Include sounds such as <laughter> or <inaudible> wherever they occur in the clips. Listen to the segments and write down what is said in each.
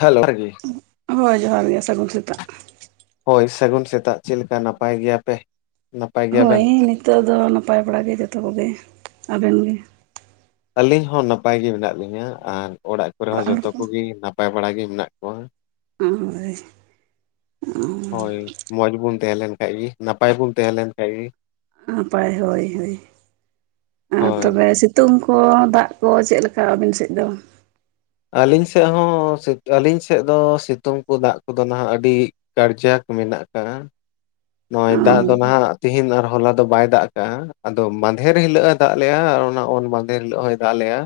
Hello ᱦᱳᱭ ᱡᱚᱦᱟᱨ ᱜᱮ ᱥᱟᱹᱜᱩᱱ ᱥᱮᱛᱟᱜ ᱦᱚᱭ ᱥᱟᱹᱜᱩᱱ ᱥᱮᱛᱟᱜ ᱪᱮᱫ ᱞᱮᱠᱟ ᱱᱟᱯᱟᱭ ᱜᱮᱭᱟ ᱯᱮ? ᱱᱟᱯᱟᱭ ᱜᱮᱭᱟᱵᱮᱱ? ᱦᱳᱭ ᱱᱤᱛᱚᱜ ᱫᱚ ᱱᱟᱯᱟᱭ ᱵᱟᱲᱟᱜ ᱜᱮ ᱡᱚᱛᱚ ᱠᱚᱜᱮ! ᱟᱵᱮᱱ ᱜᱮ? ᱟᱹᱞᱤᱧ ᱦᱚᱸ ᱱᱟᱯᱟᱭ ᱜᱮ ᱢᱮᱱᱟᱜ ᱞᱤᱧᱟᱹ ᱟᱨ ᱚᱲᱟᱜ ᱠᱚᱨᱮ ᱦᱚᱸ ᱦᱚᱲ ᱡᱚᱛᱚ ᱠᱚ ᱠᱚᱜᱮ ᱱᱟᱯᱟᱭ ᱵᱟᱲᱟ ᱜᱮ ᱢᱮᱱᱟᱜ ᱠᱚᱣᱟ ᱦᱳᱭ ᱦᱳᱭ ᱢᱚᱡᱽ ᱵᱩᱱ ᱛᱟᱦᱮᱸ ᱞᱮᱱ ᱠᱷᱟᱡ ᱜᱮ ᱱᱟᱯᱟᱭ ᱵᱚᱱ ᱛᱟᱦᱮᱸ ᱞᱮᱱ ᱠᱷᱟᱡ ᱜᱮ ᱱᱟᱯᱟᱭ ᱦᱳᱭ ᱦᱳ ᱟᱨ ᱦᱳᱭ ᱛᱚᱵᱮ ᱥᱤᱛᱩᱝ ᱠᱚ ᱫᱟᱜ ᱠᱚ ᱪᱮᱫ ᱞᱮᱠᱟ ᱟᱹᱵᱤᱱ ᱥᱮᱫ ᱫᱚ? ᱟᱞᱤᱝ ᱥᱮᱫ ᱦᱚᱸ ᱟᱹᱞᱤᱝ ᱥᱮᱫ ᱫᱚ ᱥᱤᱛᱩᱝ ᱠᱚ ᱫᱟᱜ ᱠᱚᱫᱚ ᱱᱟᱦᱟᱜ ᱟᱹᱰᱤ ᱠᱟᱨᱡᱟᱠ ᱢᱮᱱᱟᱜ ᱟᱠᱟᱫᱟ᱾ ᱦᱮ ᱱᱚᱜᱼᱚᱭ ᱫᱟᱜ ᱫᱚ ᱱᱟᱦᱟᱜ ᱛᱤᱦᱤᱧ ᱟᱨ ᱦᱚᱞᱟ ᱫᱚ ᱵᱟᱭ ᱫᱟᱜ ᱠᱟᱜᱼᱟ ᱟᱫᱚ ᱢᱟᱫᱷᱮᱨ ᱦᱤᱞᱟᱹᱜᱼᱟ ᱫᱟᱜ ᱞᱮᱼᱟ᱾ ᱚᱱᱟ ᱚᱱ ᱢᱟᱫᱷᱮᱨ ᱦᱤᱞᱳᱜ ᱦᱚᱭ ᱫᱟᱜ ᱞᱮᱭᱟ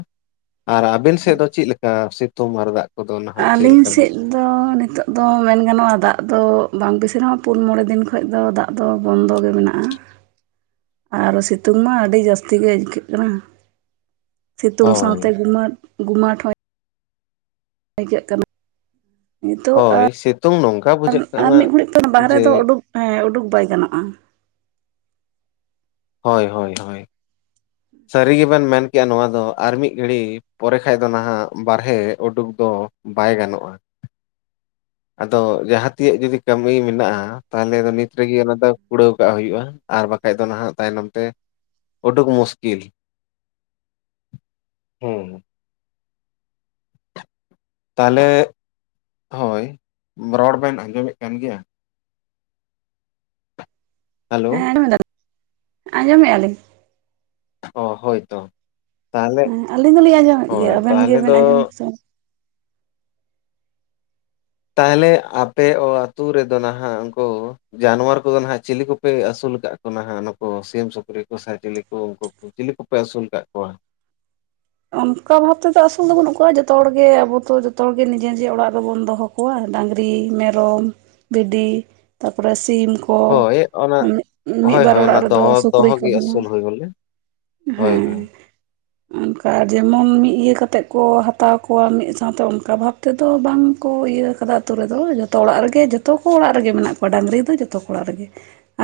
ᱟᱨ ᱟᱵᱮᱱ ᱥᱮᱫ ᱫᱚ ᱪᱮᱫ ᱞᱮᱠᱟ ᱥᱤᱛᱩᱝ ᱟᱨ ᱫᱟᱜ ᱠᱚᱫᱚ ᱱᱟᱦᱟᱜ ᱪᱮᱫ ᱟᱹᱞᱤᱧ ᱞᱮᱠᱟ? ᱥᱮᱫ ᱫᱚ ᱱᱤᱛᱚᱜ ᱫᱚ ᱢᱮᱱ ᱜᱟᱱᱚᱜᱼᱟ ᱫᱟᱜ ᱫᱚ ᱵᱟᱝ ᱵᱮᱥᱤ ᱥᱮᱱ ᱯᱩᱱ ᱢᱚᱬᱮ ᱫᱤᱱ ᱠᱷᱚᱱ ᱫᱚ ᱫᱟᱜ ᱫᱚ ᱵᱚᱱᱫᱚ ᱜᱮ ᱢᱮᱱᱟᱜᱼᱟ᱾ ᱟᱨ ᱥᱤᱛᱩᱝ ᱢᱟ ᱟᱹᱰᱤ ᱡᱟᱹᱥᱛᱤ ᱜᱮ ᱟᱹᱭᱠᱟᱹᱜ ᱠᱟᱱᱟ᱾ ᱥᱤᱛᱩᱝ ᱦᱳᱭ ᱥᱟᱶᱛᱮ ᱜᱩᱢᱟᱹᱴ ᱜᱩᱢᱟᱴ ᱦᱚᱭ ᱟᱹᱭᱠᱟᱹᱜ ᱠᱟᱱᱟ ᱱᱤᱛᱳᱜ ᱦᱳᱭ ᱥᱤᱛᱩᱝ ᱱᱚᱝᱠᱟ ᱵᱩᱡᱷᱟᱹᱜ ᱟᱨ ᱠᱟᱱᱟ ᱢᱤᱫ ᱜᱷᱟᱹᱲᱤᱡ ᱠᱷᱚᱱ ᱵᱟᱦᱨᱮ ᱡᱮ ᱫᱚ ᱩᱰᱩᱠ ᱦᱚ ᱩᱰᱩᱠ ᱵᱟᱭ ᱜᱟᱱᱚᱜᱼᱟ᱾ <inaudible> ᱦᱳᱭ ᱦᱳᱭ ᱦᱳᱭ ᱥᱟᱹᱨᱤ ᱜᱮᱵᱮᱱ ᱢᱮᱱ ᱠᱮᱜᱼᱟ ᱱᱚᱣᱟ ᱫᱚ ᱟᱨ ᱢᱤᱫ ᱜᱷᱟᱹᱲᱤ ᱯᱚᱨᱮ ᱠᱷᱟᱱ ᱫᱚ ᱱᱟᱦᱟᱜ ᱵᱟᱨᱦᱮ ᱩᱰᱩᱠ ᱫᱚ ᱵᱟᱭ ᱜᱟᱱᱚᱜᱼᱟ᱾ ᱟᱫᱚ ᱡᱟᱦᱟᱸ ᱛᱤᱭᱟᱜ ᱡᱩᱫᱤ ᱠᱟᱹᱢᱤ ᱢᱮᱱᱟᱜᱼᱟ ᱛᱟᱦᱚᱞᱮ ᱱᱤᱛ ᱨᱮᱜᱮ ᱚᱱᱟ ᱫᱚ ᱠᱩᱲᱟᱹᱣ ᱠᱟᱜ ᱦᱩᱭᱩᱜᱼᱟ ᱟᱨ ᱵᱟᱠᱷᱟᱡ ᱫᱚ ᱱᱟᱦᱟᱜ ᱛᱟᱭᱱᱚᱢ ᱛᱮ ᱩᱰᱩᱠ ᱢᱩᱥᱼᱼ ᱞᱤᱞ ᱦᱩᱸ ᱛᱟᱦᱚᱞᱮ ᱦᱳᱭ ᱨᱚᱲ ᱵᱮᱱ ᱟᱸᱡᱚᱢᱮᱫ ᱠᱟᱱ ᱜᱮᱭᱟ? ᱦᱮᱞᱳ ᱦᱮᱸ ᱟᱸᱡᱚᱢ ᱫᱟᱞᱤᱧ ᱟᱸᱡᱚᱢᱮᱫᱼᱟ ᱞᱤᱧ ᱚ ᱦᱳᱭ ᱛᱚ ᱛᱟᱦᱚᱞᱮ ᱦᱮᱸ ᱟᱹᱞᱤᱧ ᱫᱚᱞᱤᱧ ᱟᱸᱡᱚᱢᱮᱫ ᱦᱳᱭ ᱜᱮᱭᱟ ᱟᱵᱮᱱ ᱛᱟᱦᱞᱮ ᱜᱮᱵᱮᱱ ᱫᱚ ᱟᱸᱡᱚᱢ ᱥᱮ ᱛᱟᱦᱚᱞᱮ ᱟᱯᱮ ᱚ ᱟᱹᱛᱩ ᱨᱮᱫᱚ ᱱᱟᱦᱟᱜ ᱩᱱᱠᱩ ᱡᱟᱱᱣᱟᱨ ᱠᱚᱫᱚ ᱱᱟᱦᱟᱜ ᱪᱤᱞᱤ ᱠᱚᱯᱮ ᱟᱹᱥᱩᱞ ᱟᱹᱥᱩᱞ ᱠᱟᱜ ᱠᱚᱣᱟ ᱱᱟᱦᱟᱜ ᱱᱩᱠᱩ ᱥᱤᱢ ᱥᱩᱠᱨᱤ ᱠᱚ ᱥᱮ ᱪᱤᱞᱤ ᱠᱚ ᱩᱱᱠᱩ ᱪᱤᱞᱤ ᱠᱚᱯᱮ ᱟᱹᱥᱩᱞ ᱠᱟᱜ ᱠᱚᱣᱟ <inaudible> ᱚᱱᱠᱟ ᱵᱷᱟᱵᱛᱮᱫᱚ ᱟᱹᱥᱩᱞ ᱫᱚ ᱵᱟᱹᱱᱩᱜ ᱠᱚᱣᱟ ᱡᱚᱛᱚ ᱦᱚᱲᱜᱮ ᱟᱵᱚ ᱛᱚ ᱡᱚᱛᱚ ᱜᱮ ᱱᱤᱡᱮ ᱱᱤᱡᱮ ᱚᱲᱟᱜ ᱨᱮᱵᱚᱱ ᱫᱚᱦᱚ ᱠᱚᱣᱟ᱾ ᱰᱟᱹᱝᱨᱤ, ᱢᱮᱨᱚᱢ, ᱵᱷᱤᱰᱤ, ᱛᱟᱯᱚᱨᱮ ᱥᱤᱢ ᱠᱚ ᱦᱳᱭ ᱚᱱᱟ ᱢᱮᱫ ᱢᱤᱫ ᱦᱳᱭ ᱵᱟᱨ ᱦᱳᱭ ᱚᱱᱟ ᱚᱲᱟᱜ ᱨᱮᱫᱚ ᱫᱚᱦᱚ ᱥᱩᱠᱨᱤ ᱫᱚᱦᱚ ᱜᱮ ᱠᱚᱦᱚᱸ ᱟᱹᱥᱩᱞ ᱦᱩᱭ ᱵᱚᱞᱮ ᱦᱳᱭ ᱦᱮᱸ ᱦᱳᱭ <unintelligible> ᱡᱮᱢᱚᱱ ᱢᱤᱫ ᱤᱭᱟᱹ ᱠᱟᱛᱮᱫ ᱠᱚ ᱦᱟᱛᱟᱣ ᱠᱚᱣᱟ ᱢᱤᱫ ᱥᱟᱶᱛᱮ ᱚᱱᱠᱟ ᱵᱷᱟᱵᱽ ᱛᱮᱫᱚ ᱵᱟᱝ ᱠᱚ ᱤᱭᱟᱹ <unintelligible> ᱟᱹᱛᱩ ᱨᱮᱫᱚ ᱡᱚᱛᱚ ᱚᱲᱟᱜ ᱨᱮᱜᱮ ᱡᱚᱛᱚ ᱠᱚ ᱚᱲᱟᱜ ᱨᱮᱜᱮ ᱢᱮᱱᱟᱜ ᱠᱚᱣᱟ ᱰᱟᱹᱟᱝᱨᱤ ᱫᱚ ᱡᱷᱚᱛᱚ ᱠᱚ ᱚᱲᱟᱜ ᱨᱮᱜᱮ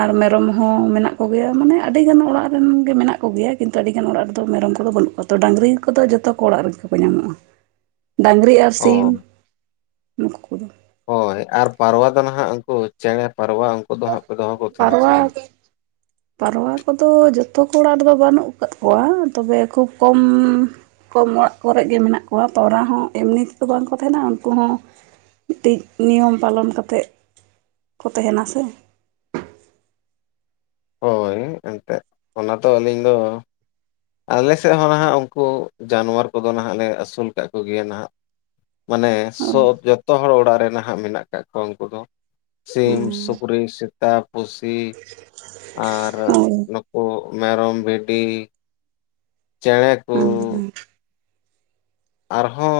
ᱟᱨ ᱢᱮᱨᱚᱢ ᱦᱚᱸ ᱦᱚᱸ ᱢᱮᱱᱟᱜ ᱠᱚᱜᱮᱭᱟ ᱢᱟᱱᱮ ᱟᱹᱰᱤ ᱜᱟᱱ ᱚᱲᱟᱜ ᱨᱮᱱ ᱜᱮ ᱢᱮᱱᱟᱜ ᱠᱚᱜᱮᱭᱟ ᱠᱤᱱᱛᱩ ᱟᱹᱰᱤ ᱜᱟᱱ ᱚᱲᱟᱜ ᱨᱮᱫᱚ ᱢᱮᱨᱚᱢ ᱠᱚᱫᱚ ᱵᱟᱹᱱᱩᱜ ᱟᱠᱟᱫ ᱠᱚᱣᱟ ᱰᱟᱹᱝᱨᱤ ᱠᱚᱫᱚ ᱡᱷᱚᱛᱚ ᱠᱚ ᱚᱲᱟᱜ ᱨᱮᱜᱮ ᱠᱚ ᱧᱟᱢᱚᱜᱼᱟ ᱾ ᱰᱟᱝᱨᱤ ᱟᱨ ᱚ ᱥᱤᱢ ᱱᱩᱠᱩ ᱠᱚᱫᱚ ᱦᱳᱭ ᱟᱨ ᱯᱟᱨᱣᱟ ᱫᱚ ᱱᱟᱦᱟᱜ ᱩᱱᱠᱩ ᱪᱮᱬᱮ ᱯᱟᱨᱣᱟ ᱩᱱᱠᱩ ᱫᱚ ᱦᱟᱸᱜ ᱯᱮ ᱫᱚᱦᱚ ᱠᱚ ᱛᱟᱦᱮᱱᱟ ᱥᱮ ᱯᱟᱨᱣᱟ ᱵᱟᱝ? ᱯᱟᱨᱣᱟ ᱠᱚᱫᱚ ᱡᱚᱛᱼᱼ ᱛᱚ ᱠᱚ ᱚᱲᱟᱜ ᱨᱮᱫᱚ ᱵᱟᱹᱱᱩᱜ ᱟᱠᱟᱫ ᱠᱚᱣᱟ ᱛᱚᱵᱮ ᱠᱷᱩᱵ ᱠᱚᱢ ᱠᱚᱢ ᱚᱲᱟᱜ ᱠᱚᱨᱮᱜ ᱜᱮ ᱢᱮᱱᱟᱜ ᱠᱚᱣᱟ ᱯᱟᱣᱨᱟ ᱦᱚᱸ ᱮᱢᱱᱤ ᱛᱮᱫᱚ ᱵᱟᱝᱠᱚ ᱛᱟᱦᱮᱱᱟ ᱩᱱᱠᱩ ᱦᱚᱸ ᱢᱤᱫᱴᱤᱡ ᱱᱤᱭᱚᱢ ᱯᱟᱞᱚᱱ ᱠᱟᱛᱮᱜ ᱠᱚ ᱛᱟᱸᱦᱮᱱᱟ ᱥᱮ ᱦᱳᱭ ᱮᱱᱛᱮᱫ ᱚᱱᱟ ᱛᱚ ᱟᱹᱞᱤᱧ ᱫᱚ ᱟᱞᱮ ᱥᱮᱫ ᱦᱚᱸ ᱱᱟᱦᱟᱸᱜ ᱩᱱᱠᱩ ᱡᱟᱱᱣᱟᱨ ᱠᱚᱫᱚ ᱱᱟᱦᱟᱸᱜ ᱞᱮ ᱟᱹᱥᱩᱞ ᱠᱟᱜ ᱠᱚᱜᱮᱭᱟ ᱱᱟᱦᱟᱸᱜ ᱢᱟᱱᱮ ᱦᱳᱭ ᱥᱚᱵ ᱡᱚᱛᱚ ᱦᱚᱲ ᱚᱲᱟᱜ ᱨᱮ ᱱᱟᱦᱟᱜ ᱢᱮᱱᱟᱜ ᱠᱟᱜ ᱠᱚᱣᱟ ᱩᱱᱠᱩ ᱫᱚ ᱥᱤᱢ ᱥᱩᱠᱨᱤ ᱥᱮᱛᱟ ᱯᱩᱥᱤ ᱟᱨ ᱱᱩᱠᱩ ᱢᱮᱨᱚᱢ ᱵᱷᱤᱰᱤ ᱪᱮᱬᱮ ᱠᱩ ᱟᱨᱦᱚᱸ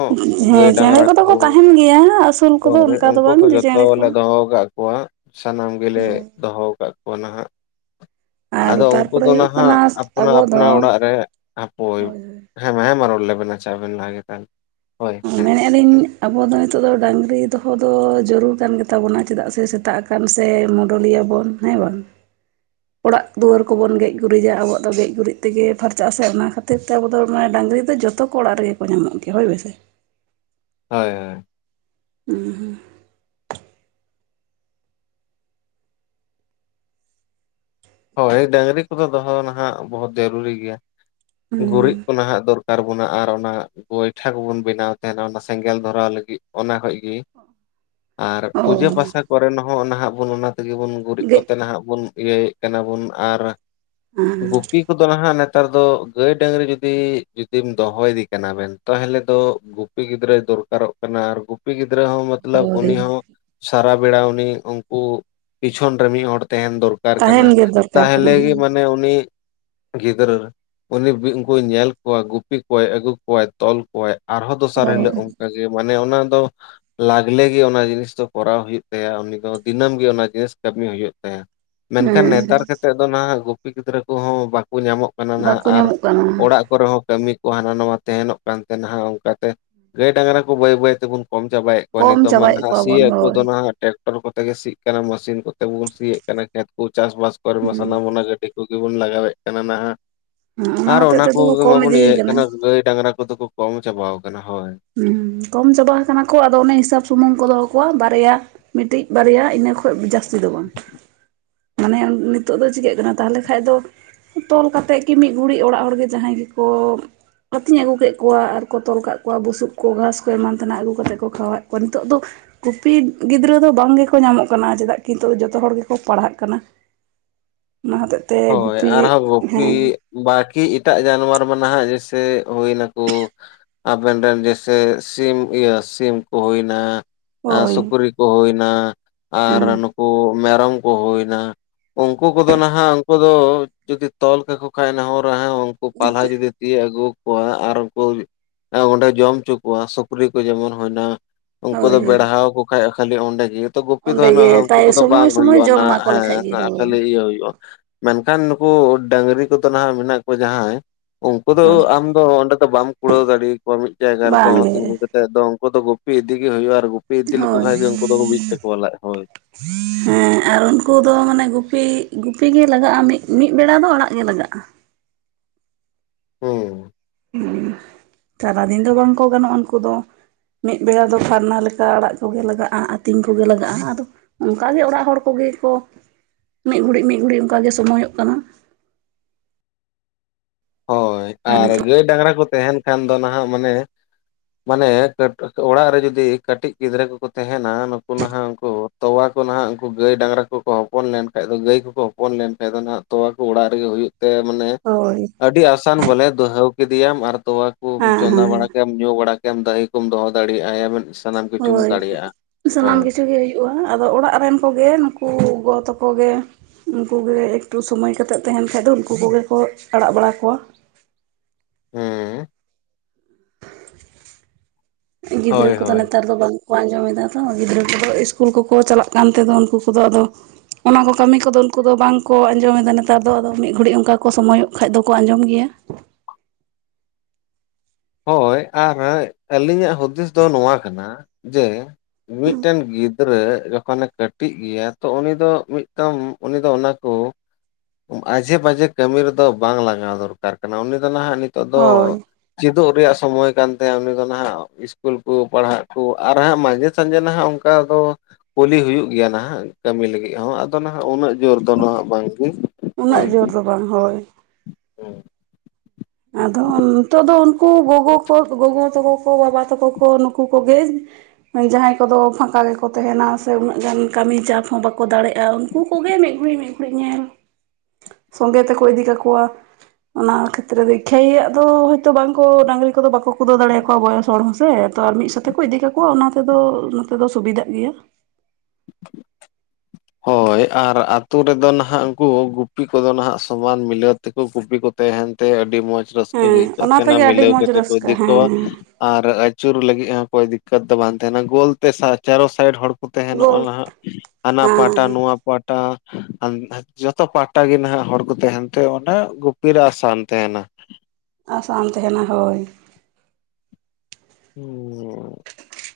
ᱜᱟᱹᱭ ᱦᱮᱸ ᱪᱮᱬᱮ ᱰᱟᱝᱨᱟ ᱠᱚᱫᱚ ᱠᱚ ᱛᱟᱦᱮᱱ ᱜᱮᱭᱟ ᱟᱹᱥᱩᱞ ᱠᱚᱫᱚ ᱛᱟᱦᱚᱞᱮ ᱚᱱᱠᱟ ᱫᱚ ᱩᱱᱠᱩ ᱵᱟᱝ ᱠᱚ ᱡᱮ ᱡᱷᱚᱛᱚ ᱪᱮᱬᱮ ᱠᱚ ᱞᱮ ᱫᱚᱦᱚᱠᱟᱫ ᱠᱚᱣᱟ ᱥᱟᱱᱟᱢ ᱜᱮᱞᱮ ᱫᱚᱦᱚ ᱟᱠᱟᱫ ᱠᱚᱣᱟ ᱱᱟᱦᱟᱜ ᱟᱨ ᱟᱫᱚ ᱩᱱᱠᱩ ᱛᱟᱨᱯᱚᱨᱮ ᱫᱚ ᱦᱩᱭᱩᱜ ᱠᱟᱱᱟ ᱱᱟᱦᱟᱜ ᱟᱯᱱᱟ ᱟᱵᱚ ᱫᱚ ᱟᱯᱱᱟ ᱚᱲᱟᱜ ᱦᱟᱯᱳᱭ ᱦᱳᱭ ᱦᱮᱸ ᱢᱟ ᱦᱮᱸ ᱢᱟ ᱨᱚᱲ ᱞᱮᱵᱮᱱ ᱟᱪᱷᱟ ᱟᱵᱮᱱ ᱞᱟᱦᱟ ᱜᱮ ᱦᱳᱭ ᱦᱮᱸ ᱢᱮᱱᱮᱫ ᱟᱞᱤᱧ ᱟᱵᱚ ᱫᱚ ᱱᱤᱛᱚᱜ ᱫᱚ ᱰᱟᱹᱝᱨᱤ ᱫᱚᱦᱚ ᱫᱚ ᱡᱟᱹᱨᱩᱲ ᱠᱟᱱ ᱜᱮᱛᱟᱵᱚᱱᱟ ᱪᱮᱫᱟᱜ ᱥᱮ ᱥᱮᱛᱟᱜ ᱟᱠᱟᱱ ᱥᱮ ᱢᱩᱰᱚᱞᱤᱭᱟᱹ ᱵᱚᱱ ᱦᱮᱸᱣᱟᱱ ᱚᱲᱟᱜ ᱫᱩᱣᱟᱹᱨ ᱠᱚᱵᱚᱱ ᱜᱮᱡ ᱜᱩᱨᱤᱡᱟ ᱟᱵᱚᱣᱟᱜ ᱫᱚ ᱜᱮᱡ ᱜᱩᱨᱤᱡ ᱛᱮᱜᱮ ᱯᱷᱟᱨᱪᱟᱜ ᱟᱥᱮ ᱚᱱᱟ ᱠᱷᱟᱹᱛᱤᱨ ᱛᱮ ᱟᱵᱚ ᱫᱚ ᱰᱟᱹᱝᱜᱨᱤ ᱫᱚ ᱡᱚᱛᱚ ᱠᱚ ᱚᱲᱟᱜ ᱨᱮᱜᱮ ᱠᱚ ᱧᱟᱢᱚᱜ ᱜᱮᱭᱟ ᱦᱳᱭ ᱵᱮᱥᱮ ᱦᱳᱭ ᱦᱳᱭ ᱦᱮᱸ ᱦᱮᱸ ᱦᱳᱭ ᱰᱟᱹᱝᱨᱤ ᱠᱚᱫᱚ ᱫᱚᱦᱚ ᱱᱟᱦᱟᱜ ᱵᱚᱦᱩᱛ ᱡᱟᱹᱨᱩᱨᱤ ᱜᱮᱭᱟ ᱜᱩᱨᱤᱡ ᱠᱚ ᱱᱟᱦᱟᱜ ᱫᱚᱨᱠᱟᱨ ᱛᱟᱨ ᱵᱚᱱᱟ ᱟᱨ ᱚᱱᱟ ᱜᱚᱭᱴᱷᱟ ᱠᱚᱵᱚᱱ ᱵᱮᱱᱟᱣ ᱛᱟᱦᱮᱱᱟ ᱚᱱᱟ ᱥᱮᱸᱜᱮᱞ ᱫᱷᱚᱨᱟᱣ ᱞᱟᱹᱜᱤᱫ ᱚᱱᱟ ᱠᱷᱚᱡ ᱜᱮ ᱟᱨ ᱯᱩᱡᱟᱹ ᱚ ᱯᱟᱥᱟ ᱠᱚᱨᱮ ᱦᱚᱸ ᱱᱟᱦᱟᱜ ᱵᱚᱱ ᱚᱱᱟ ᱛᱮᱜᱮ ᱵᱚᱱ ᱜᱩᱨᱤᱡ ᱜᱮ ᱠᱚᱛᱮ ᱱᱟᱦᱟᱜ ᱵᱚᱱ ᱤᱭᱟᱹᱭ ᱠᱟᱱᱟ ᱵᱚᱱ ᱟᱨ ᱜᱩᱯᱤ ᱠᱚᱫᱚ ᱱᱟᱦᱟᱜ ᱱᱮᱛᱟᱨ ᱫᱚ ᱜᱟᱹᱭ ᱰᱟᱹᱝᱨᱤ ᱡᱩᱫᱤ ᱡᱩᱫᱤᱢ ᱫᱚᱦᱚᱭᱤᱫᱤ ᱠᱟᱱᱟ ᱵᱮᱱ ᱛᱟᱦᱚᱞᱮ ᱫᱚ ᱜᱩᱯᱤ ᱜᱤᱫᱽᱨᱟᱹ ᱫᱚ ᱫᱚᱨᱠᱟᱨᱚᱜ ᱠᱟᱱᱟ ᱟᱨ ᱜᱩᱯᱤ ᱜᱤᱫᱽᱨᱟᱹ ᱜᱤᱫᱽᱨᱟᱹ ᱦᱚᱸ ᱢᱚᱛ ᱦᱳᱭ ᱩᱱᱤ ᱦᱚᱸ ᱥᱟᱨᱟ ᱵᱮᱲᱟ ᱩᱱᱤ ᱩᱱᱠᱩ ᱯᱤᱪᱷᱚᱱ ᱨᱮ ᱢᱤᱫ ᱦᱚᱲ ᱛᱟᱦᱮᱱ ᱫᱚᱨᱠᱟᱨ ᱠᱟᱱᱟ ᱛᱟᱦᱮᱱ ᱜᱮ ᱫᱚᱨᱠᱟᱨ ᱠᱟᱱᱟ ᱛᱟᱦᱚᱞᱮ ᱜᱮ ᱦᱮᱸ ᱢᱟᱱᱮ ᱩᱱᱤ ᱜᱤᱫᱽᱨᱟᱹ ᱩᱱᱤ ᱩᱱᱠᱩ ᱧᱮᱞ ᱠᱚᱣᱟ ᱜᱩᱯᱤ ᱠᱚᱣᱟᱭ ᱟᱹᱜᱩ ᱠᱚᱣᱟᱭ ᱛᱚᱞ ᱠᱚᱣᱟᱭ ᱟᱨᱦᱚᱸ ᱫᱚᱥᱟᱨ ᱦᱤᱞᱟᱹᱜ ᱚᱱᱠᱟ ᱜᱮ ᱢᱟᱱᱮ ᱚᱱᱟ ᱞᱟᱜᱽᱞᱮ ᱜᱮ ᱚᱱᱟ ᱡᱤᱱᱤᱥ ᱫᱚ ᱠᱚᱨᱟᱣ ᱦᱩᱭᱩᱜ ᱛᱟᱭᱟ ᱩᱱᱤ ᱫᱚ ᱫᱤᱱᱟᱹᱢ ᱜᱮ ᱚᱱᱟ ᱡᱤᱱᱤᱥ ᱠᱟᱹᱢᱤ ᱦᱩᱭᱩᱜ ᱛᱟᱭᱟ ᱢᱮᱱᱠᱷᱟᱱ ᱦᱮᱸ ᱱᱮᱛᱟᱨ ᱠᱟᱛᱮᱫ ᱫᱚ ᱱᱟᱦᱟᱜ ᱜᱩᱯᱤ ᱜᱤᱫᱽᱨᱟᱹ ᱠᱚᱦᱚᱸ ᱵᱟᱠᱚ ᱧᱟᱢᱚᱜ ᱠᱟᱱᱟ ᱱᱟᱦᱟᱜ ᱵᱟᱠᱚ ᱟᱨ ᱧᱟᱢᱚᱜ ᱠᱟᱱᱟ ᱚᱲᱟᱜ ᱠᱚᱨᱮ ᱦᱚᱸ ᱠᱟᱹᱢᱤ ᱠᱚ ᱦᱟᱱᱟ ᱱᱟᱭᱟ ᱛᱟᱦᱮᱱᱚᱜ ᱠᱟᱱ ᱛᱟᱦᱮᱱᱚᱜ ᱚᱱᱠᱟᱛᱮ ᱜᱟᱹᱭ ᱰᱟᱝᱨᱟ ᱠᱚ ᱵᱟᱹᱭ ᱵᱟᱹᱭ ᱛᱮᱵᱚᱱ ᱠᱚᱢ ᱪᱟᱵᱟᱭᱮᱫ ᱠᱚᱣᱟ ᱠᱚᱢ ᱱᱤᱛᱚᱜ ᱢᱟ ᱪᱟᱵᱟᱭᱮᱫ ᱱᱟᱦᱟᱜ ᱠᱚᱣᱟ ᱥᱤ ᱵᱚᱱ ᱦᱳᱭ ᱠᱚᱫᱚ ᱱᱟᱦᱟᱜ ᱴᱮᱠᱴᱚᱨ ᱠᱚᱛᱮ ᱜᱮ ᱥᱤᱜ ᱠᱟᱱᱟ ᱢᱮᱥᱤᱱ ᱠᱚ ᱛᱮᱵᱚᱱ ᱥᱤᱭᱮᱫ ᱠᱟᱱᱟ ᱠᱷᱮᱛ ᱠᱚ ᱪᱟᱥᱵᱟᱥ ᱠᱚᱨᱮ ᱢᱟ ᱥᱟᱱᱟᱢ ᱦᱮᱸ ᱜᱟᱹᱰᱤ ᱠᱚᱜᱮ ᱵᱚᱱ ᱞᱟᱜᱟᱣᱮᱫ ᱠᱟᱱᱟ ᱱᱟᱦᱟᱜ ᱟᱨ ᱦᱚᱛᱮᱡ ᱚᱱᱟ ᱛᱮᱫᱚ ᱠᱚ ᱠᱚᱜᱮ ᱠᱚᱢ ᱢᱟᱵᱚᱱ ᱤᱫᱤᱭ ᱤᱭᱟᱹᱭᱮᱫ ᱠᱟᱱᱟ ᱜᱟᱹᱭ ᱰᱟᱝᱨᱟ ᱠᱚᱫᱚ ᱠᱚ ᱠᱚᱢ ᱪᱟᱵᱟᱣ ᱠᱟᱱᱟ ᱦᱳᱭ ᱦᱮᱸ ᱠᱚᱢ ᱪᱟᱵᱟ ᱠᱟᱱᱟ ᱠᱚ ᱟᱫᱚ ᱚᱱᱮ ᱦᱤᱥᱟᱹᱵ ᱥᱩᱢᱩᱝ ᱠᱚ ᱫᱚᱦᱚ ᱠᱚᱣᱟ ᱵᱟᱨᱭᱟ ᱢᱤᱫᱴᱤᱡ ᱵᱟᱨᱭᱟ ᱤᱱᱟᱹ ᱠᱷᱚᱡ ᱡᱟᱹᱥᱛᱤ ᱫᱚ ᱵᱟᱝ ᱢᱟᱱᱮ ᱱᱤᱛᱚᱜ ᱫᱚ ᱪᱤᱠᱟᱹᱜ ᱠᱟᱱᱟ ᱛᱟᱦᱚᱞᱮ ᱠᱷᱟᱡ ᱫᱚ ᱛᱚᱞ ᱠᱟᱛᱮᱫ ᱜᱤ ᱢᱤᱫ ᱜᱷᱲᱤᱡ ᱚᱲᱟᱜ ᱦᱚᱲᱜᱮ ᱡᱟᱦᱟᱸᱭ ᱜᱮᱠᱚ ᱟᱹᱛᱤᱧ ᱟᱹᱜᱩ ᱠᱮᱫ ᱠᱚᱣᱟ ᱟᱨ ᱠᱚ ᱛᱚᱞ ᱠᱟᱜ ᱠᱚᱣᱟ ᱵᱩᱥᱩᱵ ᱠᱚ ᱜᱷᱟᱥ ᱠᱚ ᱮᱢᱟᱱ ᱛᱮᱱᱟᱜ ᱟᱹᱜᱩ ᱠᱟᱛᱮ ᱠᱚ ᱠᱷᱟᱣᱟᱣᱮᱫ ᱠᱚᱣᱟ ᱱᱤᱛᱚᱜ ᱫᱚ ᱜᱩᱯᱤ ᱜᱤᱫᱽᱨᱟᱹ ᱫᱚ ᱵᱟᱝ ᱜᱮᱠᱚ ᱧᱟᱢ ᱧᱟᱢᱚᱜ ᱠᱟᱱᱟ ᱪᱮᱫᱟᱜ ᱠᱤ ᱱᱤᱛᱚᱜ ᱡᱚᱛᱚ ᱦᱚᱲ ᱜᱮᱠᱚ ᱯᱟᱲᱦᱟᱜ ᱠᱟᱱᱟ <inaudible> ᱚᱱᱟ ᱦᱚᱛᱮᱡ ᱛᱮ ᱦᱳᱭ ᱜᱩᱯᱤ ᱟᱨᱦᱚᱸ ᱜᱩᱯᱤ ᱦᱮᱸ ᱵᱟᱠᱤ ᱮᱴᱟᱜ ᱡᱟᱱᱣᱟᱨ ᱢᱟ ᱱᱟᱦᱟᱜ ᱥᱮ ᱦᱩᱭᱱᱟᱠᱚ ᱟᱵᱮᱱ ᱨᱮᱱ ᱡᱮᱥᱮ ᱥᱤᱢ ᱤᱭᱟᱹ ᱥᱤᱢ ᱠᱚ ᱦᱩᱭᱱᱟ ᱦᱳᱭ ᱥᱩᱠᱨᱤ ᱠᱚ ᱦᱩᱭᱱᱟ ᱟᱨ ᱦᱮᱸ ᱱᱩᱠᱩ ᱢᱮᱨᱚᱢ ᱦᱩᱭᱱᱟ ᱩᱱᱠᱩ ᱠᱚᱫᱚ ᱱᱟᱦᱟᱜ ᱩᱱᱠᱩ ᱫᱚ ᱡᱩᱫᱤ ᱛᱚᱞ ᱠᱟᱠᱚ ᱠᱷᱟᱱ ᱨᱮᱦᱚᱸ ᱩᱱᱠᱩ ᱯᱟᱞᱦᱟ ᱡᱩᱫᱤ ᱛᱤᱭᱳᱜ ᱟᱹᱜᱩ ᱠᱚ ᱣᱟ ᱟᱨ ᱩᱱᱠᱩ ᱚᱸᱰᱮ ᱡᱚᱢ ᱦᱚᱪᱚ ᱠᱚᱣᱟ ᱥᱩᱠᱨᱤ ᱠᱚ ᱡᱮᱢᱚᱱ ᱦᱩᱭᱱᱟ ᱩᱱᱠᱩ ᱦᱳᱭ ᱫᱚ ᱦᱳᱭ ᱵᱮᱲᱦᱟᱣᱣᱟᱠᱚ ᱠᱷᱟᱡ ᱠᱷᱟᱹᱞᱤ ᱚᱸᱰᱮᱜᱮ ᱜᱩᱯᱤ ᱫᱚ ᱚᱸᱰᱮ ᱜᱮ ᱱᱟᱜ ᱩᱱᱠᱩ ᱛᱟᱭ ᱠᱚᱫᱚ ᱵᱟᱝ ᱥᱚᱢᱚᱭ ᱥᱚᱢᱚᱭ ᱦᱩᱭᱩᱜᱼᱟ ᱡᱚᱢ ᱱᱟ ᱮᱢᱟ ᱠᱚ ᱞᱮᱠᱷᱟᱡ ᱦᱮᱸ ᱜᱮ ᱦᱳᱭ ᱠᱷᱟᱹᱞᱤ ᱤᱭᱟᱹ ᱦᱩᱭᱩᱜᱼᱟ ᱢᱮᱱᱠᱷᱟᱱ ᱱᱩᱠᱩ ᱰᱟᱝᱨᱤ ᱠᱚᱫᱚ ᱱᱟᱦᱟᱜ ᱢᱮᱱᱟᱜ ᱠᱚᱣᱟ ᱡᱟᱦᱟᱸᱭ ᱩᱱᱠᱩ ᱫᱚ ᱦᱳᱭ ᱟᱢ ᱫᱚ ᱚᱸᱰᱮ ᱫᱚ ᱵᱟᱢ ᱠᱩᱲᱟᱹᱣ ᱫᱟᱲᱮ ᱟᱠᱠᱚᱣᱟ ᱢᱤᱫ ᱡᱟᱭᱜᱟ ᱨᱮᱫᱚ ᱵᱟᱝᱜᱮ ᱛᱤᱜᱩ ᱠᱟᱛᱮᱫ ᱫᱚ ᱩᱱᱠᱩ ᱫᱚ ᱜᱩᱯᱤ ᱤᱫᱤᱜ ᱜᱮ ᱦᱩᱭᱩᱜᱼᱟ ᱟᱨ ᱜᱩᱯᱤ ᱤᱫᱤ ᱞᱮᱠᱚ ᱦᱳᱭ ᱠᱷᱟᱱ ᱜᱮ ᱩᱱᱠᱩ ᱫᱚ ᱵᱤᱜᱛᱟᱠᱚᱣᱟ ᱞᱟᱡ ᱦᱳᱭ ᱦᱮᱸ ᱟᱨ ᱩᱱᱠᱩ ᱫᱚ ᱢᱟᱱᱮ ᱜᱩᱯᱤ ᱜᱩᱯᱤ ᱜᱮ ᱞᱟᱜᱟᱜᱼᱟ ᱢᱤᱫ ᱵᱮᱲᱟ ᱫᱚ ᱟᱲᱟᱜ ᱜᱮ ᱞᱟᱜᱟᱜᱼᱟ ᱦᱮᱸ ᱥᱟᱨᱟᱫᱤᱱ ᱫᱚ ᱵᱟᱝᱠᱚ ᱜᱟᱱᱚᱜᱼᱟ ᱩᱱᱠᱩ ᱫᱚ ᱢᱤᱫ ᱵᱮᱲᱟ ᱫᱚ ᱯᱷᱟᱨᱱᱟ ᱞᱮᱠᱟ ᱟᱲᱟᱜ ᱠᱚᱜᱮ ᱞᱟᱜᱟᱜᱼᱟ ᱟᱹᱛᱤᱧ ᱠᱚᱜᱮ ᱞᱟᱜᱟᱜᱼᱟ ᱟᱫᱚ ᱚᱱᱠᱟᱜᱮ ᱚᱲᱟᱜ ᱦᱚᱲ ᱠᱚ ᱜᱮ ᱠᱚ ᱢᱤᱫ ᱜᱷᱩᱲᱤᱡ ᱢᱤᱫ ᱜᱷᱩᱲᱤᱡ ᱚᱱᱠᱟᱜ ᱜᱮ ᱥᱚᱢᱚᱭᱚᱜ ᱠᱟᱱᱟ <inaudible> ᱦᱳᱭ ᱟᱨ ᱜᱟᱹᱭ ᱰᱟᱝᱨᱟ ᱠᱚ ᱛᱟᱦᱮᱸᱱ ᱠᱷᱟᱱ ᱫᱚ ᱱᱟᱦᱟᱜ ᱢᱟᱱᱮ ᱢᱟᱱᱮ ᱚᱲᱟᱜ ᱨᱮ ᱡᱩᱫᱤ ᱠᱟᱹᱴᱤᱡ ᱜᱤᱫᱽᱨᱟᱹ ᱠᱚᱠᱚ ᱛᱟᱦᱮᱱᱟ ᱱᱩᱠᱩ ᱱᱟᱦᱟᱜ ᱩᱱᱠᱩ ᱛᱚᱣᱟ ᱠᱚ ᱱᱟᱦᱟᱜ ᱩᱱᱠᱩ ᱜᱟᱹᱭ ᱰᱟᱝᱨᱟ ᱠᱚᱠᱚ ᱦᱚᱯᱚᱱ ᱞᱮᱱᱠᱷᱟᱡ ᱫᱚ ᱜᱟᱹᱭ ᱠᱚᱠᱚ ᱦᱚᱯᱚᱱ ᱞᱮᱱᱠᱷᱟᱡ ᱫᱚ ᱱᱟᱦᱟᱜ ᱛᱚᱣᱟ ᱠᱚ ᱚᱲᱟᱜ ᱨᱮᱜᱮ ᱦᱩᱭᱩᱜᱼᱟ ᱛᱮ ᱢᱟᱱᱮ ᱦᱳᱭ ᱟᱹᱰᱤ ᱟᱥᱟᱱ ᱵᱚᱞᱮ ᱫᱚᱩᱦᱟᱹᱣ ᱠᱮᱫᱮᱟᱢ ᱟᱨ ᱛᱚᱣᱟ ᱠᱚᱢ ᱦᱮᱸ ᱪᱚᱸᱫᱟ ᱦᱮᱸ ᱵᱟᱲᱟ ᱠᱮᱫᱟᱢ ᱧᱩ ᱵᱟᱲᱟ ᱠᱮᱫᱟ᱾ ᱫᱟᱹᱤ ᱠᱚᱢ ᱫᱚᱦᱚ ᱫᱟᱲᱮᱭᱟᱜᱼᱟ᱾ ᱥᱟᱱᱟᱢ ᱠᱤᱪᱷᱩᱢ ᱦᱳᱭ! ᱫᱟᱲᱮᱭᱟᱜᱼᱟ ᱥᱟᱱᱟᱢ ᱦᱳᱭ ᱠᱤᱪᱷᱩ ᱜᱮ ᱦᱩᱭᱩᱜᱼᱟ ᱟᱫᱚ ᱚᱲᱟᱜ ᱨᱮᱱ ᱠᱚᱜᱮ ᱱᱩᱠᱩ ᱜᱚ ᱛᱚᱠᱚ ᱠᱚ ᱜᱮᱮ ᱩᱱᱠᱩ ᱜᱮᱮ ᱮᱠᱴᱩ ᱥᱚᱢᱚᱭ ᱠᱟᱛᱮᱫ ᱛᱟᱦᱮᱱ ᱠᱷᱟᱡ ᱫᱚ ᱩᱱᱠᱩ ᱠᱚᱜᱮ ᱠᱚ ᱟᱲᱟᱜ ᱵᱟᱲᱟ ᱠᱚᱣᱟ᱾ ᱦᱮᱸ ᱜᱤᱫᱽᱨᱟᱹ ᱦᱳᱭ ᱠᱚᱫᱚ ᱦᱳᱭ ᱱᱮᱛᱟᱨ ᱫᱚ ᱵᱟᱝ ᱠᱚ ᱟᱸᱡᱚᱢᱮᱫᱟ ᱛᱚ ᱜᱤᱫᱽᱨᱟᱹ ᱠᱚᱫᱚ ᱤᱥᱠᱩᱞ ᱠᱚᱠᱚ ᱪᱟᱞᱟᱜ ᱠᱟᱱ ᱛᱮᱫᱚ ᱩᱱᱠᱩ ᱠᱚᱫᱚᱫᱚ ᱚᱱᱟ ᱠᱚ ᱠᱟᱹᱢᱤ ᱠᱚᱫᱚ ᱩᱱᱠᱩ ᱫᱚ ᱵᱟᱝ ᱠᱚ ᱟᱸᱡᱚᱢᱮᱫᱟ ᱱᱮᱛᱟᱨ ᱫᱚ ᱟᱫᱚ ᱢᱤᱫ ᱜᱷᱟᱹᱲᱤᱡ ᱚᱱᱠᱟ ᱠᱚ ᱥᱚᱢᱚᱭᱚᱜ ᱠᱷᱟ ᱫᱚᱠᱚ ᱟᱸᱡᱚᱢ ᱜᱮᱭᱟ᱾ <inaudible> ᱦᱳᱭ ᱟᱨ ᱟᱹᱞᱤᱧᱟᱜ ᱦᱩᱫᱤᱥ ᱫᱚ ᱱᱚᱣᱟ ᱠᱟᱱᱟ ᱡᱮ ᱢᱤᱫᱴᱮᱱ ᱜᱤᱫᱽᱨᱟᱹ ᱡᱚᱠᱷᱚᱱᱮ ᱠᱟᱹᱴᱤᱡ ᱜᱮᱭᱟ ᱛᱚ ᱩᱱᱤ ᱫᱚ ᱢᱤᱫᱴᱟᱝ ᱩᱱᱤ ᱫᱚ ᱚᱱᱟᱠᱚ ᱢᱟᱡᱷᱮ-ᱵᱟᱡᱷᱮ ᱠᱟᱹᱢᱤ ᱨᱮᱫᱚ ᱵᱟᱝ ᱞᱟᱜᱟᱣ ᱫᱚᱨᱠᱟᱨ ᱠᱟᱱᱟ ᱩᱱᱤ ᱫᱚ ᱱᱟᱦᱟᱜ ᱱᱤᱛ ᱱᱤᱛᱚᱜ ᱫᱚ ᱦᱳᱭ ᱪᱮᱫᱚᱜ ᱨᱮᱭᱟᱜ ᱥᱚᱢᱚᱭ ᱠᱟᱱ ᱛᱟᱭᱟ ᱩᱱᱤ ᱫᱚ ᱱᱟᱦᱟᱜ ᱤᱥᱠᱩᱞ ᱠᱚ ᱯᱟᱲᱦᱟᱜ ᱠᱚ ᱟᱨ ᱦᱟᱸᱜ ᱢᱟᱡᱷᱮ ᱥᱟᱡᱮ ᱱᱟᱦᱟᱜ ᱚᱱᱠᱟ ᱚᱱᱠᱟ ᱫᱚ ᱠᱩᱞᱤ ᱦᱩᱭᱩᱜ ᱜᱮᱭᱟ, ᱱᱟᱦᱟᱜ ᱠᱟᱹᱢᱤ ᱞᱟᱹᱜᱤᱫ ᱦᱚᱸ ᱟᱫᱚ ᱱᱟᱦᱟᱜ ᱩᱱᱟᱹᱜ ᱡᱳᱨ ᱫᱚ ᱱᱟᱦᱟᱜ ᱵᱟᱝᱜᱮ ᱩᱱᱟᱹᱜ ᱡᱳᱨ ᱫᱚ ᱵᱟᱝ ᱦᱳᱭ ᱦᱮᱸ ᱟᱫᱚ ᱱᱤᱛᱚᱜ ᱫᱚ ᱩᱱᱠᱩ ᱜᱚᱜᱚ ᱠᱚ ᱜᱚᱜᱚ ᱛᱟᱠᱚ ᱠᱚ ᱵᱟᱵᱟ ᱛᱟᱠᱚ ᱠᱚ ᱱᱩᱠᱩ ᱠᱚᱜᱮ ᱡᱟᱦᱟᱸᱭ ᱠᱚᱫᱚ ᱯᱷᱟᱸᱠᱟ ᱜᱮᱠᱚ ᱛᱟᱦᱮᱱᱟ ᱥᱮ ᱩᱱᱟᱹᱜ ᱜᱟᱱ ᱠᱟᱹᱢᱤ ᱪᱟᱯ ᱦᱚᱸ ᱵᱟᱠᱚ ᱫᱟᱲᱮᱭᱟᱜᱼᱟ᱾ ᱩᱱᱠᱩ ᱠᱚᱜᱮ ᱢᱤᱫ ᱜᱷᱲᱤ ᱢᱤᱫ ᱜᱷᱲᱤᱡ ᱧᱮᱞ᱾ ᱥᱚᱸᱜᱮ ᱛᱮᱠᱚ ᱤᱫᱤ ᱠᱟᱠᱚᱣᱟ ᱚᱱᱟ ᱠᱷᱟᱹᱛᱤᱨ ᱨᱮᱫᱚ ᱤᱠᱷᱟᱭᱟᱜ ᱫᱚ ᱦᱚᱭᱛᱚ ᱵᱟᱝᱠᱚ ᱰᱟᱝᱝᱨᱤ ᱠᱚᱫᱚ ᱵᱟᱠᱚ ᱠᱩᱫᱟᱹ ᱫᱟᱲᱮᱭᱟᱠᱚᱣᱟ ᱵᱚᱭᱚᱥ ᱦᱚᱲ ᱦᱚᱸ ᱥᱮ ᱛᱚ ᱟᱨ ᱢᱤᱫ ᱥᱟᱛᱮ ᱠᱚ ᱤᱫᱤ ᱠᱟᱠᱚᱣᱟ ᱚᱱᱟ ᱛᱮᱫᱚ ᱱᱚᱛᱮ ᱫᱚ ᱥᱩᱵᱤᱫᱷᱟᱜ ᱜᱮᱭᱟ᱾ <inaudible> ᱦᱳᱭ ᱟᱨ ᱟᱛᱳ ᱨᱮᱫᱚ ᱱᱟᱦᱟᱜ ᱩᱱᱠᱩ ᱜᱩᱯᱤ ᱠᱚᱫᱚ ᱱᱟᱦᱟᱜ ᱥᱚᱢᱟᱱ ᱢᱤᱞᱟᱹᱣ ᱛᱮᱠᱚ ᱜᱩᱯᱤ ᱠᱚ ᱛᱟᱦᱮᱱ ᱛᱮ ᱟᱹᱰᱤ ᱢᱚᱸᱡᱽ ᱨᱟᱹᱥᱠᱟᱹ ᱜᱮ ᱦᱮᱸ ᱟᱹᱭᱠᱟᱹᱜ ᱚᱱᱟ ᱛᱟᱦᱮᱱᱟ ᱛᱮᱜᱮ ᱟᱹᱰᱤ ᱢᱤᱞᱟᱹᱣ ᱢᱚᱸᱡᱽ ᱠᱟᱛᱮ ᱠᱚ ᱨᱟᱹᱥᱠᱟᱹ ᱤᱫᱤ ᱠᱚᱣᱟ ᱦᱮᱸ ᱟᱨ ᱟᱫᱩ ᱟᱪᱩᱨ ᱞᱟᱹᱜᱤᱫ ᱦᱚᱸ ᱚᱠᱚᱭ ᱫᱤᱠᱠᱚᱛ ᱫᱚ ᱵᱟᱝ ᱛᱟᱦᱮᱱᱟ ᱜᱳᱞᱛᱮ ᱪᱟᱨᱚ ᱥᱟᱭᱤᱰ ᱦᱚᱲ ᱠᱚ ᱜᱳᱞ ᱛᱟᱦᱮᱱᱚᱜᱼᱟ᱾ ᱦᱟᱱᱦᱟ ᱯᱟᱦᱴᱟ ᱦᱮᱸ ᱱᱚᱣᱟ ᱯᱟᱦᱴᱟ᱾ ᱡᱚᱛᱚ ᱯᱟᱦᱴᱟ ᱜᱮ ᱱᱟᱦᱟᱜ ᱦᱚᱲ ᱠᱚ ᱛᱟᱦᱮᱱ ᱛᱮ ᱚᱰᱮ ᱜᱩᱯᱤᱨᱟᱜ ᱥᱟᱱ ᱛᱟᱦᱮᱱᱟ ᱟᱥᱟᱱ ᱛᱟᱦᱮᱱᱟ ᱦᱳᱭ᱾ ᱦᱮᱸ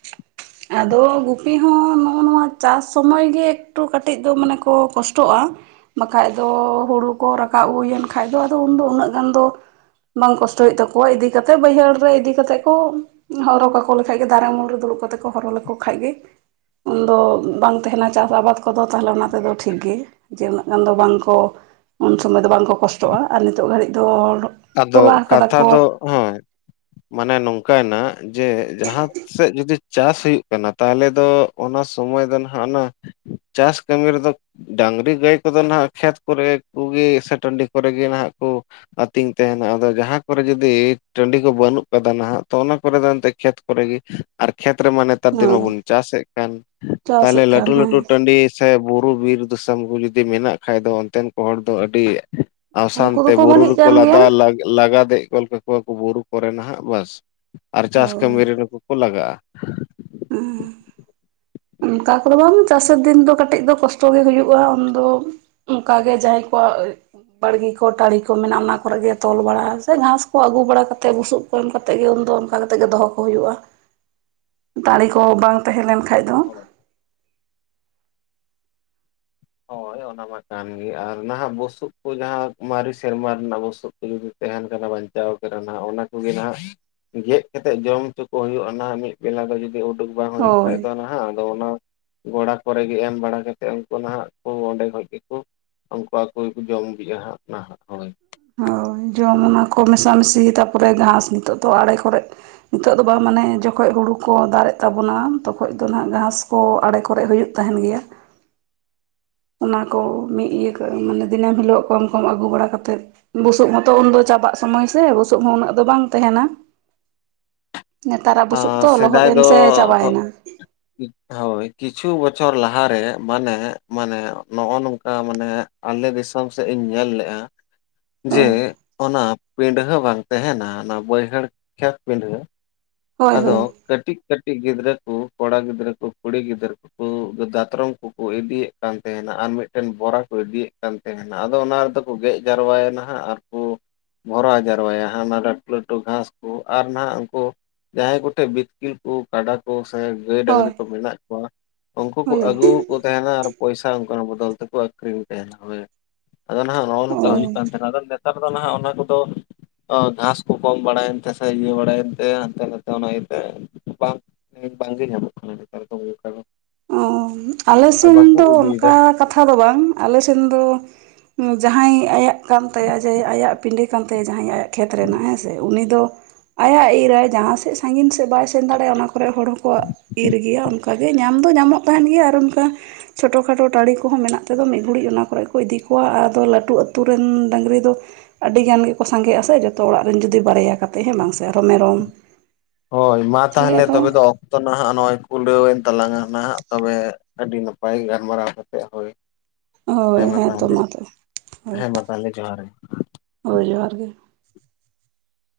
ᱟᱫᱚ ᱜᱩᱯᱤ ᱦᱚᱸ ᱱᱚᱜᱼᱚ ᱱᱚᱣᱟ ᱪᱟᱥ ᱥᱚᱢᱚᱭ ᱜᱮ ᱮᱠᱴᱩ ᱠᱟᱹᱴᱤᱡ ᱫᱚ ᱢᱟᱱᱮ ᱠᱚ ᱠᱚᱥᱴᱚᱜᱼᱟ᱾ ᱵᱟᱠᱷᱟᱡ ᱫᱚ ᱦᱩᱲᱩ ᱠᱚ ᱨᱟᱠᱟᱵ ᱦᱩᱭᱮᱱ ᱠᱷᱟᱡ ᱫᱚ ᱟᱫᱚ ᱩᱱᱫᱚ ᱩᱱᱟᱹᱜ ᱜᱟᱱ ᱫᱚ ᱵᱟᱝ ᱠᱚᱥᱴᱚ ᱦᱩᱭᱩᱜ ᱛᱟᱠᱚᱣᱟ ᱤᱫᱤ ᱠᱟᱛᱮᱮᱫ ᱵᱟᱹᱭᱦᱟᱹᱲ ᱨᱮ ᱤᱫᱤ ᱠᱟᱛᱮᱮᱫ ᱠᱚ ᱦᱚᱨᱚᱜ ᱠᱟᱠᱚ ᱞᱮᱠᱷᱟᱡ ᱜᱮ ᱫᱟᱨᱮ ᱩᱢᱩᱞ ᱨᱮ ᱫᱩᱲᱩᱵ ᱠᱟᱛᱮᱜ ᱦᱚᱨᱚ ᱞᱮᱠᱷ ᱠᱷᱟᱭᱜᱮ ᱩᱱᱫᱚ ᱵᱟᱝ ᱛᱟᱦᱮᱱᱟ ᱪᱟᱥ ᱟᱵᱟᱫ ᱠᱚᱫᱚ ᱛᱟᱦᱞᱮ ᱚᱱᱟ ᱛᱮᱫᱚ ᱴᱷᱤᱠ ᱜᱮ ᱡᱮ ᱩᱱᱟᱹᱜ ᱜᱟᱱ ᱫᱚ ᱵᱟᱝᱠᱚ ᱩᱱ ᱥᱚᱢᱚᱭ ᱫᱚ ᱵᱟᱝ ᱠᱚ ᱠᱚᱥᱴᱚᱜᱼᱟ ᱟᱨ ᱱᱤᱛᱚᱜ ᱜᱷᱟᱹᱲᱤᱡ ᱫᱚ ᱟᱫᱚ ᱛᱚᱞᱟ ᱠᱟᱫᱟ ᱠᱟᱛᱷᱟ ᱠᱚ ᱫᱚ ᱦᱳᱭ ᱢᱟᱱᱮ ᱱᱚᱝᱠᱟᱭᱮᱱᱟ ᱡᱮ ᱡᱟᱦᱟᱸ ᱥᱮᱫ ᱡᱩᱫᱤ ᱪᱟᱥ ᱦᱩᱭᱩᱜ ᱠᱟᱱᱟ ᱛᱟᱦᱚᱞᱮ ᱫᱚ ᱚᱱᱟ ᱥᱚᱢᱚᱭ ᱫᱚ ᱱᱟᱟᱜ ᱚᱱᱟ ᱪᱟᱥ ᱠᱟᱹᱢᱤ ᱨᱮᱫᱚ ᱰᱟᱝᱨᱤ ᱜᱟᱹᱭ ᱠᱚᱫᱚ ᱦᱟᱜ ᱠᱷᱮᱛ ᱠᱚᱨᱮ ᱠᱚᱜᱮ ᱥᱮ ᱴᱟᱺᱰᱤ ᱠᱚᱨᱮ ᱜᱮ ᱱᱟᱦᱟᱜ ᱠᱚ ᱛᱤᱧ ᱛᱟᱦᱮᱱᱟ ᱟᱫᱚ ᱡᱟᱦᱟᱸ ᱠᱚᱨᱮ ᱡᱩᱫᱤ ᱴᱟᱺᱰᱤ ᱠᱚ ᱵᱟᱹᱱᱩᱜ ᱠᱟᱫᱟ ᱱᱟᱦᱟᱜ ᱛᱚ ᱚᱱᱟ ᱠᱚᱨᱮ ᱫᱚ ᱮᱱᱛᱮᱫ ᱠᱷᱮᱛ ᱠᱚᱨᱮ ᱜᱮ ᱟᱨ ᱠᱷᱮᱛ ᱨᱮᱢᱟ ᱱᱮᱛᱟᱨ ᱫᱤᱱ ᱦᱮᱸ ᱢᱟᱵᱚᱱ ᱪᱟᱥᱮᱫ ᱠᱟᱱ ᱛᱟᱦᱚᱞᱮ ᱪᱟᱥᱮᱫ ᱠᱟᱱ ᱞᱴᱩ ᱦᱮᱸ ᱞᱟᱴᱩ ᱴᱟᱺᱰᱤ ᱥᱮ ᱵᱩᱨᱩ ᱵᱤᱨ ᱫᱤᱥᱚᱢ ᱠᱚ ᱡᱩᱫᱤ ᱡᱩᱤ ᱢᱮᱱᱟᱜ ᱠᱷᱟᱡ ᱫᱚ ᱚᱱᱛᱮᱱ ᱠᱚ ᱦᱚᱲ ᱫᱚ ᱟᱹᱰᱤ ᱟᱥᱟᱱ ᱩᱱᱠᱩ ᱛᱮ ᱫᱚᱠᱚ ᱵᱷᱟᱹᱜᱤᱜ ᱵᱩᱨᱩ ᱠᱟᱱ ᱜᱮᱭᱟ ᱞᱟᱫᱟ ᱞᱟᱜᱟᱫᱮᱜ ᱜᱚᱫ ᱠᱟᱠᱚᱣᱟ ᱵᱩᱨᱩ ᱠᱚᱨᱮ ᱱᱟᱦᱟᱜ ᱵᱟᱥ ᱟᱨ ᱪᱟᱥ ᱠᱟᱹᱢᱤ ᱨᱮ ᱱᱩᱠᱩ ᱠᱚ ᱞᱟᱜᱟᱜᱼᱟ᱾ ᱦᱮᱸ ᱚᱱᱠᱟ ᱠᱚᱫᱚ ᱵᱟᱝ ᱪᱟᱥᱮᱨ ᱫᱤᱱ ᱫᱚ ᱠᱟᱹᱴᱤᱡ ᱫᱚ ᱠᱚᱥᱴᱚ ᱜᱮ ᱦᱩᱭᱩᱜᱼᱟ ᱩᱱᱫᱚ ᱚᱱᱠᱟᱜᱮ ᱡᱟᱦᱟᱸᱟᱭ ᱯᱟᱭ ᱵᱟᱲᱜᱮ ᱠᱚ ᱛᱟᱲᱤ ᱠᱚ ᱢᱮᱱᱟᱜᱼᱟ ᱚᱱᱟ ᱠᱚᱨᱮ ᱜᱮ ᱛᱚᱞ ᱵᱟᱲᱟᱜ ᱥᱮ ᱜᱷᱟᱸᱥ ᱠᱚ ᱟᱹᱜᱩ ᱵᱟᱲᱟ ᱠᱟᱛᱮ ᱵᱩᱥᱩᱵ ᱠᱚ ᱮᱢ ᱠᱟᱛᱮᱜ ᱜᱮ ᱫᱚ ᱚᱱᱠᱟ ᱠᱟᱛᱮᱫ ᱜᱮ ᱫᱚᱦᱚ ᱠᱚ ᱦᱩᱭᱩᱜᱼᱟ <unintelligible> ᱦ ᱫᱟᱲᱮ ᱠᱚ ᱵᱟᱝ ᱛᱟᱦᱮᱸᱞᱮᱱ ᱠᱷᱟᱡ ᱫᱚ <inaudible> ᱦᱳᱭ ᱚᱱᱟ ᱢᱟ ᱠᱟᱱ ᱜᱮ ᱟᱨ ᱱᱟᱦᱟᱜ ᱵᱩᱥᱩᱵ ᱠᱚ ᱡᱟᱦᱟᱸ ᱢᱟᱨᱮ ᱥᱮᱨᱢᱟ ᱨᱮᱱᱟᱜ ᱵᱩᱥᱩᱵ ᱠᱚ ᱡᱩᱫᱤ ᱛᱟᱦᱮᱱ ᱠᱟᱱᱟ ᱵᱟᱧᱪᱟᱣ ᱠᱟᱱᱟ ᱚᱱᱟ ᱠᱚᱜᱮ ᱱᱟᱦᱟᱜ ᱜᱮᱫ ᱠᱟᱛᱮᱫ ᱡᱚᱢ ᱦᱚᱪᱚ ᱠᱚ ᱦᱩᱭᱩᱜᱼᱟ ᱚᱱᱟ ᱢᱤᱫ ᱵᱮᱞᱟ ᱫᱚ ᱡᱩᱫᱤ ᱩ ᱩᱰᱩᱠ ᱵᱟᱝ ᱦᱩᱭᱩᱜ ᱠᱷᱟ ᱦᱳᱭ ᱫᱚ ᱱᱟᱦᱟᱜ ᱟᱫᱚ ᱚᱱᱟ ᱜᱚᱲᱟ ᱠᱚᱨᱮ ᱜᱮ ᱮᱢ ᱵᱟᱲᱟᱛᱮᱫ ᱩᱱᱠᱩ ᱱᱟᱦᱟᱜ ᱚ ᱚᱸᱰᱮ ᱠᱷᱚᱡ ᱜᱮᱠᱚ ᱩᱱᱠᱩ ᱟᱠᱚ ᱠᱚᱠᱚ ᱡᱚᱢᱵᱤᱜᱼᱟ ᱦᱟᱸᱜ ᱱᱟᱦᱟᱜ ᱦᱳᱭ ᱦᱳᱭ ᱡᱚᱢ ᱚᱱᱟ ᱠᱚ ᱢᱮᱥᱟᱢᱤᱥᱤ ᱛᱟᱯᱚᱨᱮ ᱜᱷᱟᱥ ᱱᱤᱛᱚᱜ ᱫᱚ ᱟᱲᱮ ᱠᱚᱨᱮ ᱱᱤᱛᱚᱜ ᱫᱚ ᱵᱟᱢ ᱢᱟᱱᱮ ᱡᱚᱠᱷᱚᱡ ᱦᱩᱲᱩ ᱠᱚ ᱫᱟᱨᱮᱫ ᱛᱟᱵᱚᱱᱟ ᱛᱚᱠᱷᱚᱡ ᱫᱚ ᱱᱟᱦᱟᱜ ᱜᱷᱟᱥ ᱠᱚ ᱟᱲᱮ ᱠᱚᱨᱮᱜ ᱦᱩᱭᱩᱜ ᱛᱟᱦᱮᱱ ᱜᱮᱭᱟ ᱚᱱᱟ ᱠᱚ ᱢᱤᱫ ᱤᱭᱟᱹ ᱠᱟᱜᱼᱟ ᱢᱟᱱᱮ ᱫᱤᱱᱟᱹᱢ ᱦᱤᱞᱳᱜ ᱠᱚᱢ ᱠᱚᱢ ᱟᱹᱜᱩ ᱵᱟᱲᱟ ᱠᱟᱛᱮᱫ ᱵᱩᱥᱩᱵ ᱦᱚᱸᱛᱚ ᱩᱱᱫᱚ ᱪᱚ ᱪᱟᱵᱟᱜ ᱥᱚᱢᱚᱭ ᱥᱮ ᱵᱩᱥᱩᱵ ᱦᱚᱸ ᱩᱱᱟᱹᱜ ᱫᱚ ᱵᱟᱝ ᱛᱟᱦᱮᱱᱟ ᱱᱮᱛᱟᱨᱟᱜ ᱵᱩᱥᱩᱵ ᱟ ᱛᱚ ᱞᱚᱦᱚᱫ ᱥᱮᱫᱟᱭ ᱮᱱ ᱫᱚ ᱥᱮ <unintelligible> ᱪᱟᱵᱟᱭᱮᱱᱟ ᱦᱳᱭ ᱠᱤᱪᱷᱩ ᱵᱚᱪᱷᱚᱨ ᱞᱟᱦᱟᱨᱮ ᱢᱟᱱᱮ ᱢᱟᱱᱮ ᱱᱚᱜᱼᱚ ᱱᱚᱝᱠᱟ ᱢᱟᱱᱮ ᱟᱞᱮ ᱫᱤᱥᱚᱢ ᱥᱮᱫ ᱤᱧ ᱧᱮᱞ ᱞᱮᱜᱼᱟ ᱡᱮ ᱦᱳᱭ ᱚᱱᱟ ᱯᱤᱰᱷᱟᱹ ᱵᱟᱝ ᱛᱟᱦᱮᱱᱟ ᱚᱱᱟ ᱵᱟᱹᱭᱦᱟᱹᱲ ᱠᱷᱮᱛ ᱯᱤᱰᱷᱟᱹ ᱦᱳᱭ ᱟᱫᱚ ᱦᱳᱭ ᱠᱟᱹᱴᱤᱡ ᱠᱟᱹᱴᱤᱡ ᱜᱤᱫᱽᱨᱟᱹ ᱠᱚ ᱠᱚᱲᱟ ᱜᱤᱫᱽᱨᱟᱹ ᱠᱚ ᱠᱩᱲᱤ ᱜᱤᱫᱽᱨᱟᱹ ᱠᱚ ᱫᱟᱛᱨᱚᱢ ᱠᱚᱠᱚ ᱤᱫᱤᱭᱮᱫ ᱠᱟᱱ ᱛᱟᱦᱮᱱᱟ ᱟᱨ ᱢᱤᱫᱴᱮᱱ ᱵᱚᱨᱟ ᱤᱫᱤᱭᱮᱫ ᱠᱟᱱ ᱛᱟᱦᱮᱱᱟ ᱟᱫᱚ ᱚᱱᱟ ᱨᱮᱫᱚ ᱠᱚ ᱜᱮᱫ ᱡᱟᱨᱣᱟᱭᱮᱱᱟ ᱦᱟᱸᱜ ᱟᱨᱠᱚ ᱵᱷᱚᱨᱟᱣ ᱡᱟᱣᱨᱟᱭᱟ ᱦᱟᱸᱜ ᱚᱱᱟ ᱞᱟᱹᱴᱩ ᱞᱟᱹᱴᱩ ᱜᱷᱟᱥ ᱠᱚ ᱟᱨ ᱱᱟᱜ ᱩᱱᱠᱩ ᱡᱟᱦᱟᱸᱭ ᱠᱚᱴᱷᱮᱡᱽ ᱵᱤᱛᱠᱤᱞ ᱠᱚ ᱠᱟᱰᱟ ᱠᱚ ᱜᱟᱹᱭ ᱰᱟᱝᱨᱤ ᱠᱚ ᱢᱮᱱᱟᱜ ᱠᱚᱣᱟ ᱩᱱᱠᱩ ᱠᱚ ᱦᱳᱭ ᱦᱳᱭ ᱟᱹᱜᱩᱠᱚ ᱛᱟᱦᱮᱱᱟ ᱟᱨ ᱯᱚᱭᱥᱟ ᱚᱱᱟ ᱵᱚᱫᱚᱞ ᱛᱮᱠᱚ ᱟᱠᱷᱨᱤᱧ ᱛᱟᱦᱮᱱᱟ ᱟᱫᱚ ᱱᱟᱦᱟᱜ ᱱᱚᱜᱼᱚ ᱱᱚᱝᱠᱟ ᱚ ᱦᱩᱭᱩᱜ ᱠᱟᱱ ᱛᱟᱦᱮᱱᱟ ᱟᱫᱚ ᱱᱮᱛᱟᱨ ᱫᱚ ᱱᱟᱦᱟᱜ ᱚᱱᱟ ᱠᱚᱫᱚ ᱟ ᱜᱷᱟᱥ ᱠᱚ ᱠᱚᱢ ᱵᱟᱲᱟᱭᱮᱱ ᱛᱮ ᱥᱮ ᱤᱭᱟᱹ ᱵᱟᱲᱟᱭᱮᱱᱛᱮ ᱮ ᱦᱟᱱᱛᱮ ᱱᱟᱛᱮ ᱚᱱᱟ ᱤᱭᱟᱹᱛᱮ ᱵᱟᱝ ᱵᱟᱝᱜᱮ ᱧᱟᱢᱚᱜ ᱠᱟᱱᱟ ᱱᱮᱛᱟᱨ ᱫᱚ ᱚᱱᱠᱟ ᱫᱚ ᱚ ᱟᱞᱮ ᱟᱨ ᱥᱮᱱ ᱵᱟᱠᱚ ᱫᱚ ᱤᱫᱤᱭᱮᱫᱟ ᱚᱱᱠᱟ ᱠᱟᱛᱷᱟ ᱫᱚ ᱵᱟᱝ ᱟᱞᱮ ᱥᱮᱱ ᱫᱚ ᱦᱩᱸ ᱡᱟᱦᱟᱸᱭ ᱟᱭᱟᱜ ᱠᱟᱱ ᱛᱟᱭᱟ ᱡᱮ ᱟᱭᱟᱜ ᱯᱤᱰᱟᱹ ᱠᱟᱱ ᱛᱟᱭᱟ ᱛᱮ ᱡᱟᱦᱟᱸᱭᱟᱜ ᱠᱷᱮᱛ ᱨᱮᱱᱟᱜ ᱦᱮᱸ ᱥᱮ ᱩᱱᱤ ᱫᱚ ᱟᱭᱟᱜ ᱤᱨ ᱟᱭ ᱡᱟᱦᱟᱸ ᱥᱮᱫ ᱥᱟᱺᱜᱤᱧ ᱥᱮᱫ ᱵᱟᱭ ᱥᱮᱱ ᱫᱟᱲᱮᱭᱟᱜᱼᱟ ᱚᱱᱟ ᱠᱚᱨᱮᱜ ᱦᱚᱲ ᱦᱚᱸᱠᱚ ᱤᱨ ᱜᱮᱭᱟ ᱚᱱᱠᱟ ᱜᱮ ᱧᱮ ᱧᱟᱢ ᱫᱚ ᱧᱟᱢᱚᱜ ᱛᱟᱦᱮᱱ ᱜᱮᱭᱟ ᱟᱨ ᱚᱱᱠᱟ ᱪᱷᱚᱴᱚ ᱠᱷᱟᱴᱚ ᱴᱟᱹᱰᱤ ᱠᱚᱦᱚᱸ ᱢᱮᱱᱟᱜ ᱛᱮᱫᱚ ᱢᱤᱫ ᱜᱷᱩᱲᱤᱡ ᱚᱱᱟ ᱠᱚᱨᱮ ᱠᱚ ᱤᱫᱤ ᱠᱚᱣᱟ ᱟᱨ ᱟᱫᱚ ᱞᱟᱹᱴᱩ ᱟᱹᱛᱩ ᱨᱮᱱ ᱰᱟᱹᱝᱨᱤ ᱫᱚ ᱟᱹᱰᱤ ᱜᱟᱱ ᱜᱮᱠᱚ ᱥᱟᱸᱜᱮᱜᱼᱟ ᱥᱮ ᱡᱚᱛᱚ ᱚᱲᱟᱜ ᱨᱮᱱ ᱡᱩᱫᱤ ᱵᱟᱨᱭᱟ ᱠᱟᱛᱮ ᱦᱮᱸ ᱞᱟᱝ ᱥᱮ ᱟᱨᱚ ᱢᱮᱨᱚᱢ ᱦᱳᱭ ᱢᱟ ᱛᱟᱦᱚᱞᱮ ᱛᱚᱵᱮ ᱫᱚ ᱚᱠᱛᱚ ᱱᱟᱦᱟᱜ ᱱᱚᱜᱼᱚᱭ ᱠᱩᱞᱟᱹᱣᱮᱱ ᱛᱟᱞᱟᱝᱟ ᱱᱟᱦᱟᱜ ᱛᱚᱵᱮ ᱟᱹᱰᱤ ᱱᱟᱯᱟᱭ ᱜᱟᱞᱢᱟᱨᱟᱣ ᱠᱟᱛᱮᱫ ᱦᱳᱭ ᱦᱳᱭ ᱦᱮᱸ ᱢᱟ ᱛᱚ ᱛᱟᱦᱚᱞᱮ ᱛᱚᱵᱮ ᱦᱳᱭ ᱦᱮᱸ ᱢᱟ ᱛᱟᱦᱚᱞᱮ ᱡᱚᱦᱟᱨ ᱜᱮ ᱦᱳᱭ ᱡᱚᱦᱟᱨ ᱜᱮ